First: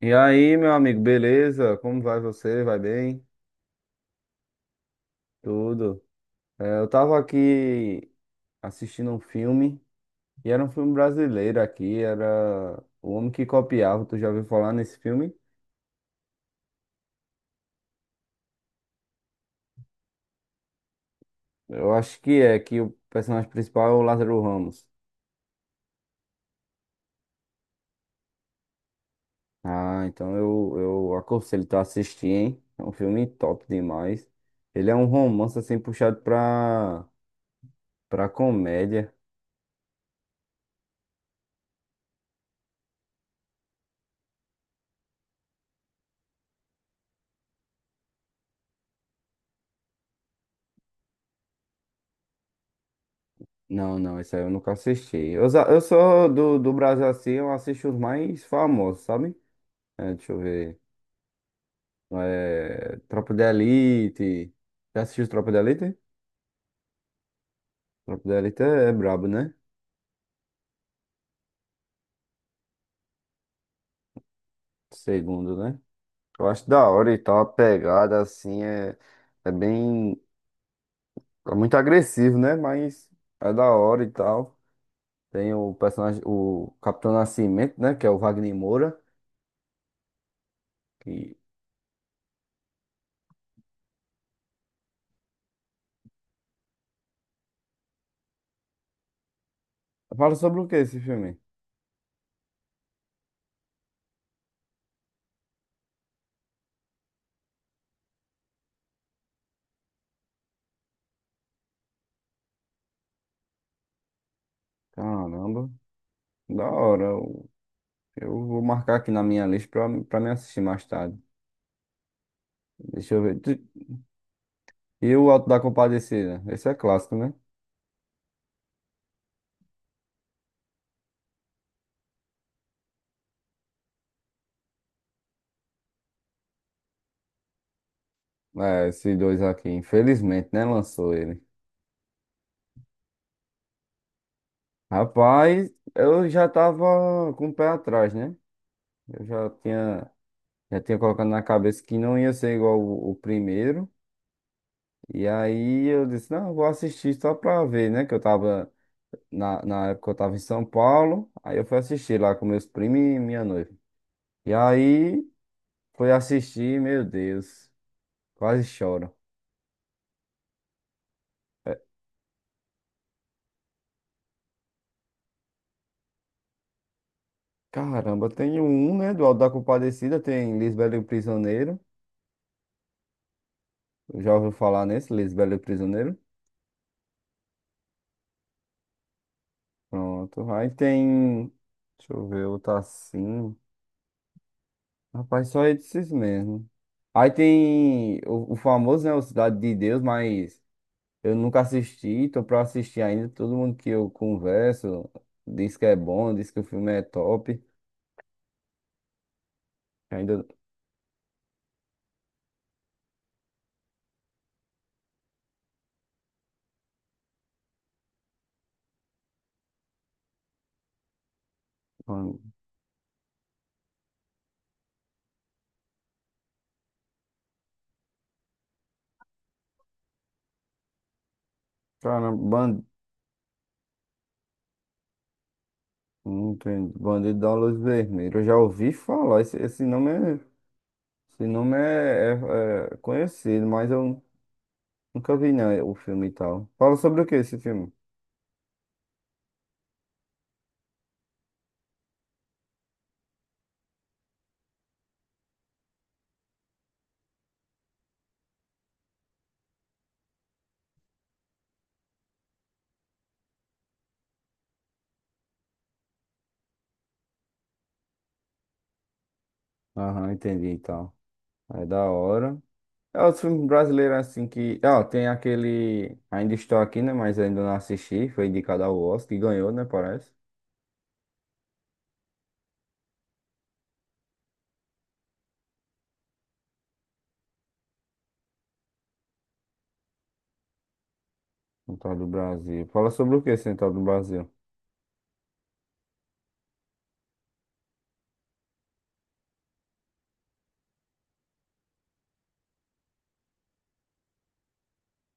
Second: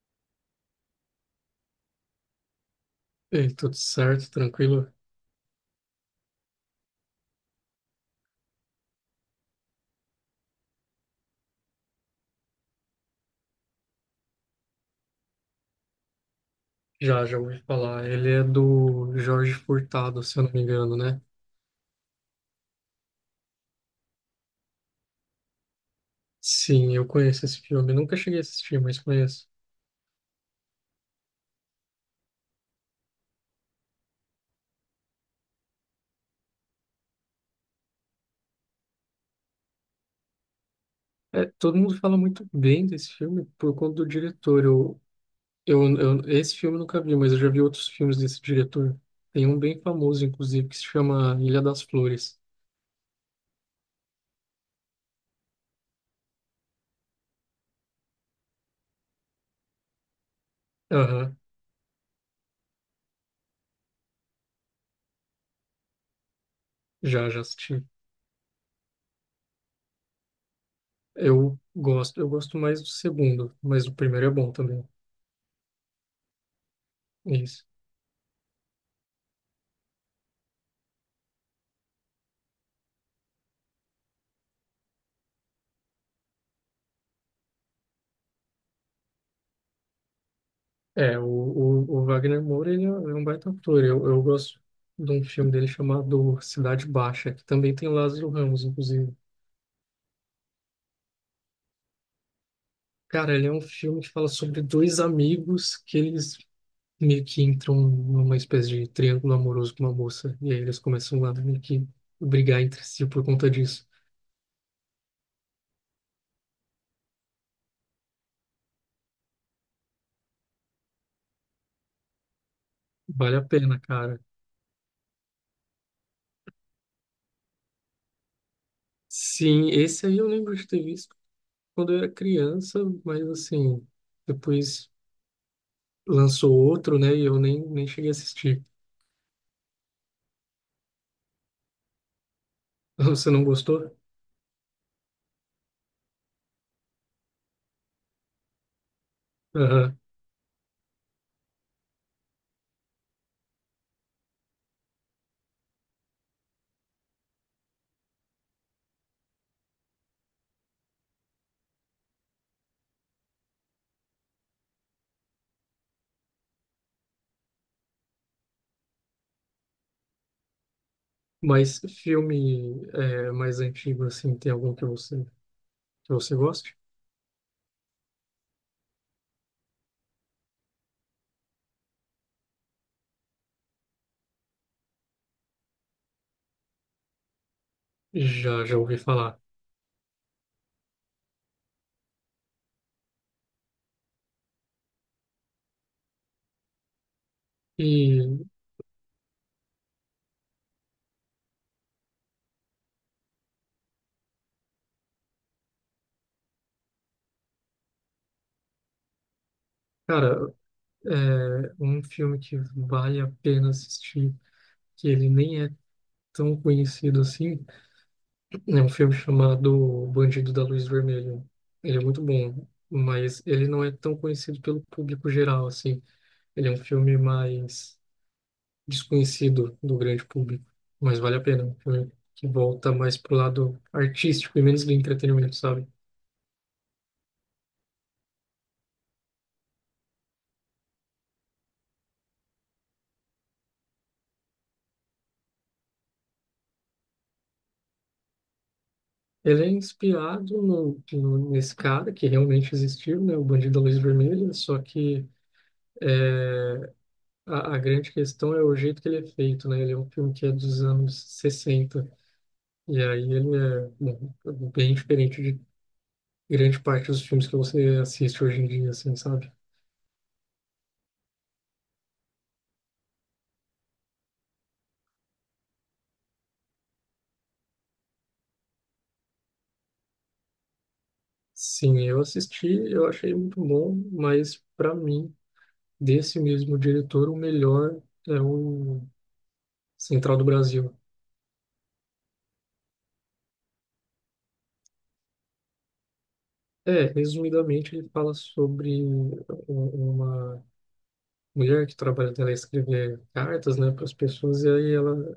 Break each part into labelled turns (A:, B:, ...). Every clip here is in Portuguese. A: E aí, meu amigo, beleza? Como vai você? Vai bem?
B: Ei, tudo certo, tranquilo?
A: Tudo. É, eu tava aqui assistindo um filme, e era um filme brasileiro aqui, era O Homem que Copiava. Tu já ouviu falar nesse filme?
B: Já ouvi falar. Ele é do Jorge Furtado, se eu não me engano, né?
A: Eu acho que é, que o personagem principal é o Lázaro Ramos.
B: Sim, eu conheço esse filme. Nunca cheguei a assistir, mas conheço.
A: Ah, então eu aconselho tu a assistir, hein? É um filme top demais. Ele é um romance assim puxado pra comédia.
B: É, todo mundo fala muito bem desse filme por conta do diretor. Eu, esse filme eu nunca vi, mas eu já vi outros filmes desse diretor. Tem um bem famoso, inclusive, que se chama Ilha das Flores.
A: Não, não, isso aí eu nunca assisti. Eu, eu sou do Brasil assim, eu assisto os mais famosos, sabe? É, deixa eu ver.
B: Aham,
A: É, Tropa de Elite. Já assistiu Tropa de Elite?
B: já assisti.
A: Tropa de Elite é brabo, né?
B: Eu gosto mais do segundo, mas o primeiro é bom também.
A: Segundo, né? Eu acho da hora e tal, a
B: Isso.
A: pegada assim é bem. É muito agressivo, né? Mas é da hora e tal. Tem o personagem, o Capitão Nascimento, né? Que é o Wagner Moura.
B: É, o,
A: Que...
B: o, o Wagner Moura, ele é um baita ator. Eu gosto de um filme dele chamado Cidade Baixa, que também tem o Lázaro Ramos, inclusive.
A: Fala sobre o que esse filme?
B: Cara, ele é um filme que fala sobre dois amigos que eles meio que entram numa espécie de triângulo amoroso com uma moça. E aí eles começam a meio que brigar entre si por conta disso.
A: Caramba, da hora. Eu vou marcar aqui na minha lista pra me assistir mais tarde. Deixa eu
B: Vale
A: ver.
B: a pena, cara.
A: E o Alto da Compadecida? Esse é clássico, né?
B: Sim, esse aí eu lembro de ter visto quando eu era criança, mas assim, depois lançou outro, né? E eu nem cheguei a assistir.
A: É, esses dois aqui. Infelizmente, né? Lançou ele.
B: Você não gostou?
A: Rapaz, eu já tava com o pé atrás, né? Eu já
B: Aham.
A: tinha, Já tinha colocado na cabeça que não ia ser igual o primeiro. E aí eu disse, não, eu vou assistir só pra ver, né? Que eu tava, na época eu tava em São Paulo. Aí eu fui assistir lá com meus primos e minha noiva. E aí... fui assistir, meu Deus. Quase choro.
B: Mas filme é, mais antigo, assim, tem algum que você goste?
A: Caramba, tem um, né? Do Auto da Compadecida, tem Lisbela e o Prisioneiro. Já ouviu falar nesse, Lisbela e o Prisioneiro?
B: Já ouvi falar.
A: Pronto. Aí tem. Deixa eu ver, outro assim. Rapaz, só esses mesmo. Aí tem
B: E,
A: o famoso, né? O Cidade de Deus, mas eu nunca assisti, tô pra assistir ainda. Todo mundo que eu converso diz que é bom, diz que o filme é top. Ainda.
B: cara, é um filme que vale a pena assistir, que ele nem é tão conhecido assim, é um filme chamado Bandido da Luz Vermelha. Ele é muito bom, mas ele não é tão conhecido pelo público geral, assim. Ele é um filme mais desconhecido do grande público, mas vale a pena. Um filme que
A: Caramba,
B: volta mais pro lado artístico e menos do entretenimento, sabe?
A: entendi. Bandido da Luz Vermelha. Eu já ouvi falar. Esse nome esse nome é conhecido, mas eu nunca vi não, o filme e tal. Fala sobre o que esse filme?
B: Ele é inspirado nesse cara que realmente existiu, né? O Bandido da Luz Vermelha, só que é, a grande questão é o jeito que ele é feito, né? Ele é um filme que é dos anos 60 e aí ele é bom, bem diferente de grande parte dos filmes que você assiste hoje em dia, assim, sabe?
A: Aham, entendi e tal. É da hora. É os filmes brasileiros assim que. Ah, tem aquele. Ainda estou aqui, né? Mas ainda não assisti. Foi indicado ao Oscar e ganhou, né? Parece.
B: Sim, eu assisti, eu achei muito bom, mas para mim desse mesmo diretor, o melhor é o Central do Brasil.
A: Central do Brasil. Fala sobre o que Central do Brasil?
B: É, resumidamente, ele fala sobre uma mulher que trabalha dela escrever cartas, né, para as pessoas, e aí ela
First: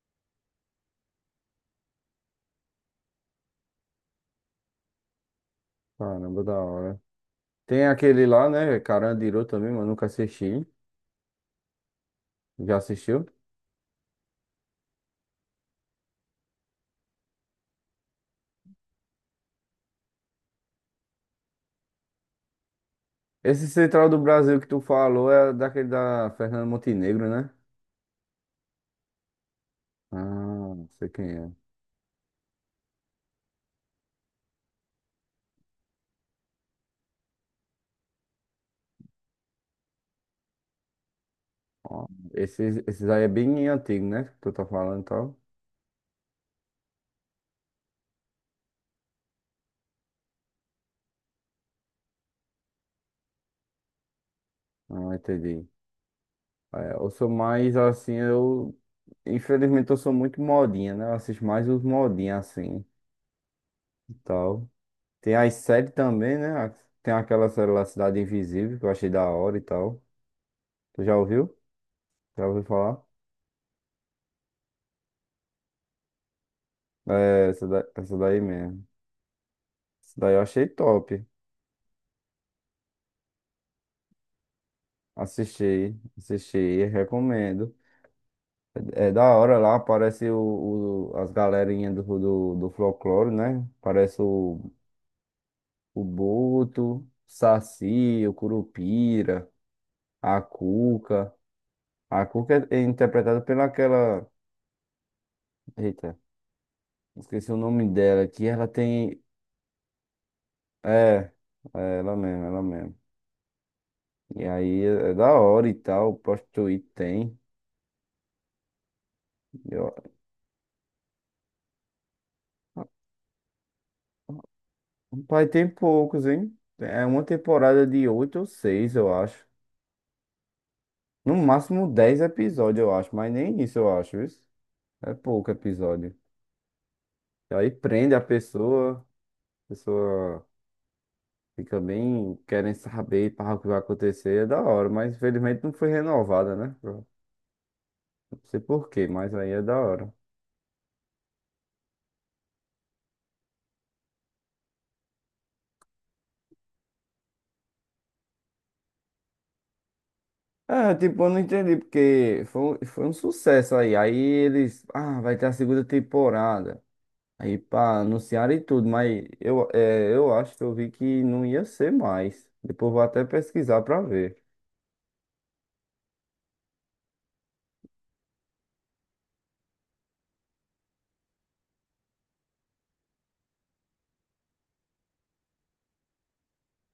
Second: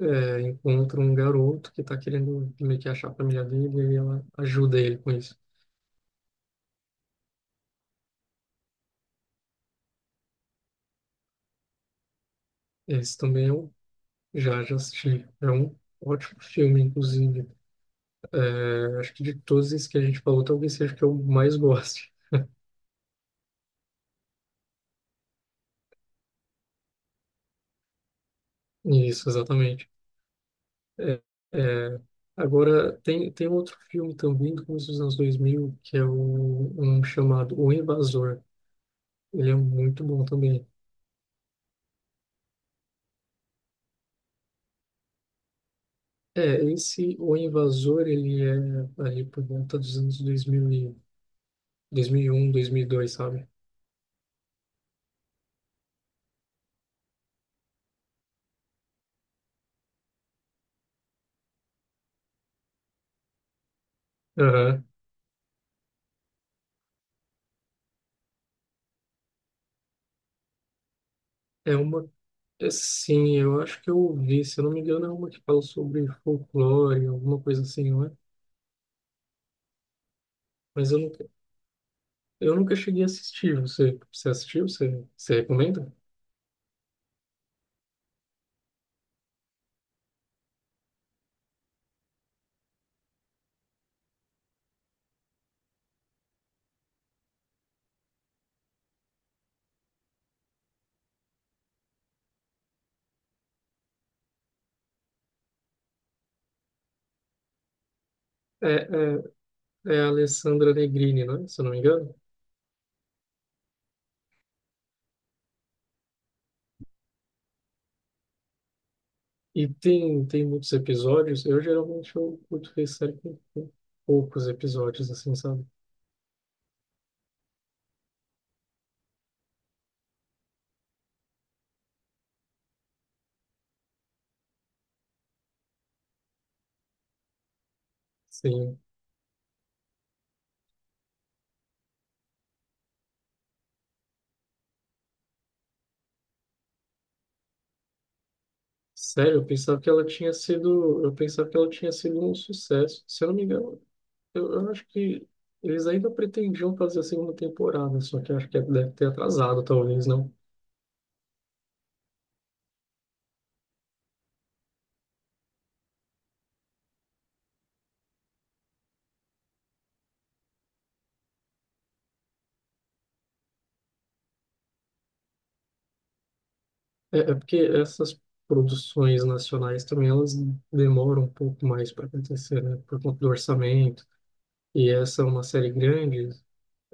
B: é, encontra um garoto que está querendo meio que achar a família dele, e aí ela ajuda ele com isso.
A: Caramba, da hora. Tem aquele lá, né? Carandiru também, mas nunca assisti. Já
B: Esse
A: assistiu?
B: também eu já assisti. É um ótimo filme, inclusive. É, acho que de todos esses que a gente falou, talvez seja o que eu mais goste.
A: Esse Central do Brasil que tu falou é daquele da Fernanda Montenegro, né?
B: Isso, exatamente.
A: Ah, sei
B: É,
A: quem é.
B: é, agora, tem outro filme também do começo dos anos 2000 que é o, um chamado O Invasor. Ele é muito bom também.
A: Ó, esses aí é bem antigo, né? Que tu tá falando e tal.
B: É, esse O Invasor, ele é ali por volta dos anos 2000 e, 2001, 2002, sabe?
A: Ah, entendi. É, eu sou mais assim, eu. Infelizmente eu sou muito modinha, né? Eu assisto mais os modinhos assim e tal.
B: Aham.
A: Tem as séries também, né? Tem aquela série lá, Cidade Invisível, que eu achei da hora e tal. Tu já ouviu?
B: É uma...
A: Já ouviu
B: é,
A: falar?
B: sim, eu acho que eu ouvi, se eu não me engano, é uma que fala sobre folclore, alguma
A: É,
B: coisa assim, não é?
A: essa daí mesmo. Essa daí eu achei
B: Mas eu
A: top.
B: nunca, eu nunca cheguei a assistir. Você assistiu? Você recomenda?
A: Assisti, assisti, recomendo. É da hora lá, aparece as galerinhas do folclore, né? Parece o Boto, o Saci, o Curupira, a Cuca. A Cuca é interpretada pela aquela. Eita, esqueci o nome dela, que ela
B: É,
A: tem.
B: é, É a Alessandra Negrini,
A: É,
B: né? Se eu não me
A: é
B: engano.
A: ela mesmo, ela mesmo. E aí é da hora e tal, posto Twitch tem.
B: E
A: Eu...
B: tem muitos episódios. Eu geralmente eu curto ver série com poucos episódios, assim,
A: Pai,
B: sabe?
A: tem poucos, hein? É uma temporada de oito ou seis, eu acho. No máximo 10 episódios, eu acho, mas nem isso eu acho, isso é pouco episódio. E aí prende
B: Sim.
A: a pessoa fica bem querendo saber para o que vai acontecer, é da hora, mas infelizmente não foi renovada, né? Eu Não sei por quê, mas
B: Sério, eu
A: aí é da
B: pensava que ela
A: hora.
B: tinha sido. Eu pensava que ela tinha sido um sucesso. Se eu não me engano, eu acho que eles ainda pretendiam fazer a segunda temporada, só que eu acho que deve ter atrasado, talvez, não?
A: É, tipo, eu não entendi, porque foi, foi um sucesso aí. Aí eles, ah, vai ter a segunda temporada. Aí, pá, anunciaram e tudo, mas eu, é, eu acho que eu vi que não ia ser mais. Depois vou até pesquisar pra ver.
B: É porque essas produções nacionais também elas demoram um pouco mais para acontecer, né? Por conta do orçamento. E essa é uma série grande,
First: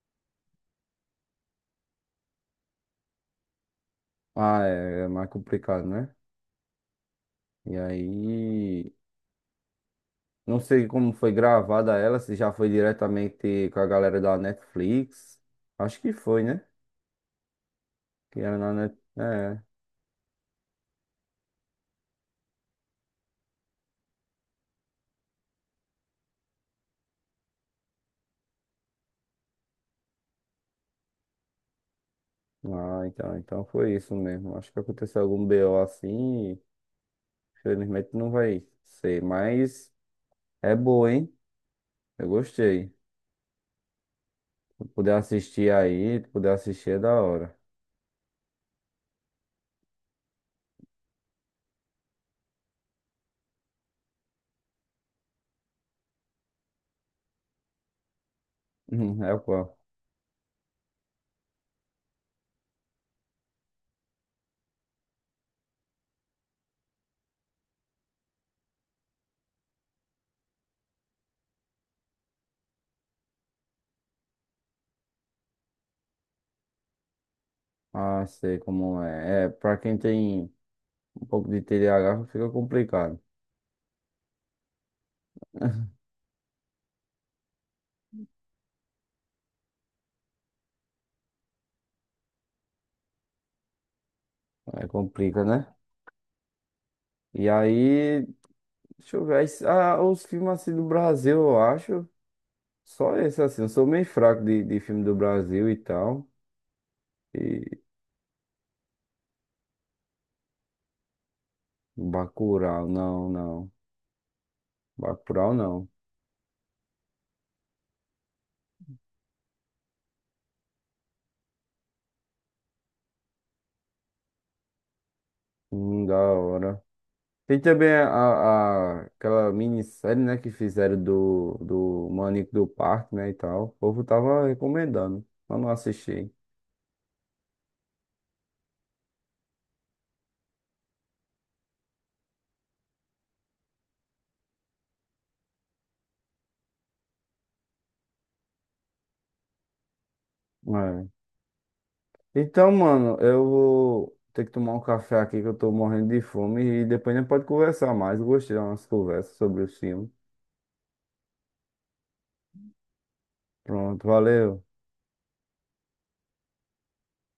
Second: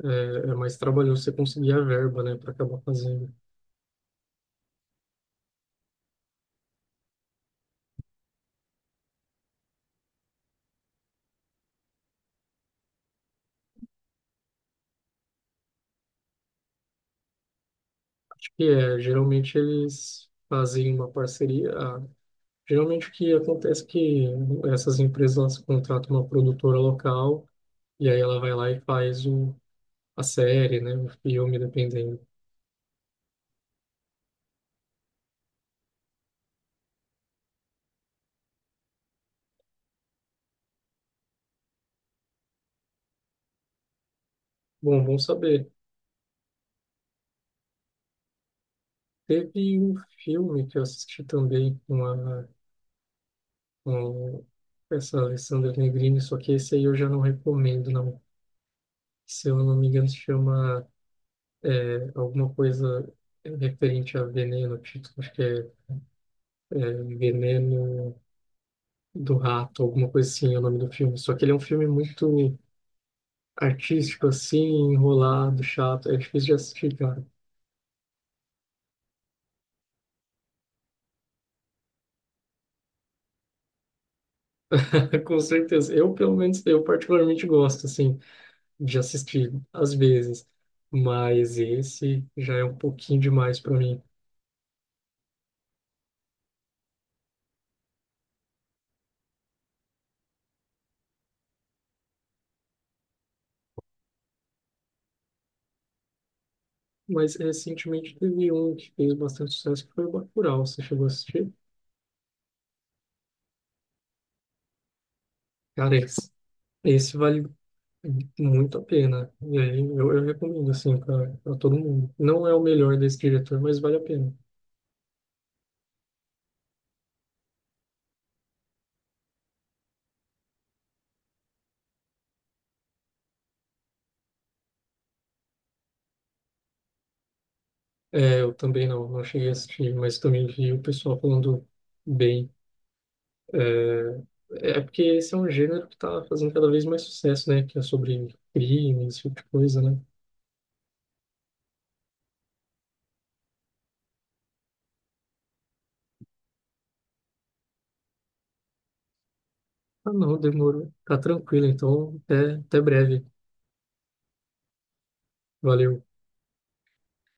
B: é mais trabalhoso você conseguir a verba, né, para acabar fazendo.
A: Ah, é mais complicado, né? E aí, não sei como foi gravada ela, se já foi diretamente com a galera da Netflix. Acho que foi, né? Que era
B: E
A: na Net...
B: é, geralmente
A: É.
B: eles fazem uma parceria. Geralmente o que acontece é que essas empresas elas contratam uma produtora local e aí ela vai lá e faz o, a série, né, o filme, dependendo.
A: Ah, então foi isso mesmo. Acho que aconteceu algum BO assim, e infelizmente não vai ser, mas é boa, hein? Eu gostei. Se
B: Bom,
A: puder
B: bom
A: assistir
B: saber.
A: aí, se puder assistir é da hora.
B: Teve um filme que eu assisti também com a, com essa Alessandra Negrini, só que esse aí eu já não recomendo, não.
A: É o
B: Se eu não
A: qual?
B: me engano, se chama é, alguma coisa referente a veneno, tipo, acho que é, é Veneno do Rato, alguma coisa assim, é o nome do filme. Só que ele é um filme muito artístico, assim, enrolado, chato, é difícil de assistir, cara.
A: Ah, sei como é. É, pra quem tem um pouco de TDAH fica complicado.
B: Com certeza. Eu, pelo menos, eu particularmente gosto, assim, de assistir, às vezes. Mas esse já é um pouquinho demais para mim.
A: Aí complica, né? E aí, deixa eu ver. Os filmes assim do Brasil, eu acho. Só esse assim. Eu sou meio fraco de filme do Brasil e tal.
B: Mas
A: E
B: recentemente teve um que fez bastante sucesso, que foi o Bacurau. Você chegou a assistir?
A: Bacurau, não, não. Bacurau, não.
B: Cara, esse vale muito a pena. E aí eu recomendo, assim, para todo mundo. Não é o melhor desse diretor, mas vale a pena.
A: Da hora. Tem também aquela minissérie, né, que fizeram do Maníaco do Parque, né, e tal. O povo tava recomendando, mas não assisti.
B: É, eu também não cheguei a assistir, mas também vi o pessoal falando bem. É porque esse é um gênero que tá fazendo cada vez mais sucesso, né? Que é sobre crime, esse tipo de coisa, né?
A: É. Então, mano, eu vou ter que tomar um café aqui que eu tô morrendo de fome e depois a gente pode conversar mais. Gostei das nossas conversas sobre o filme.
B: Ah, não, demorou. Tá tranquilo, então até breve.
A: Pronto, valeu.
B: Valeu.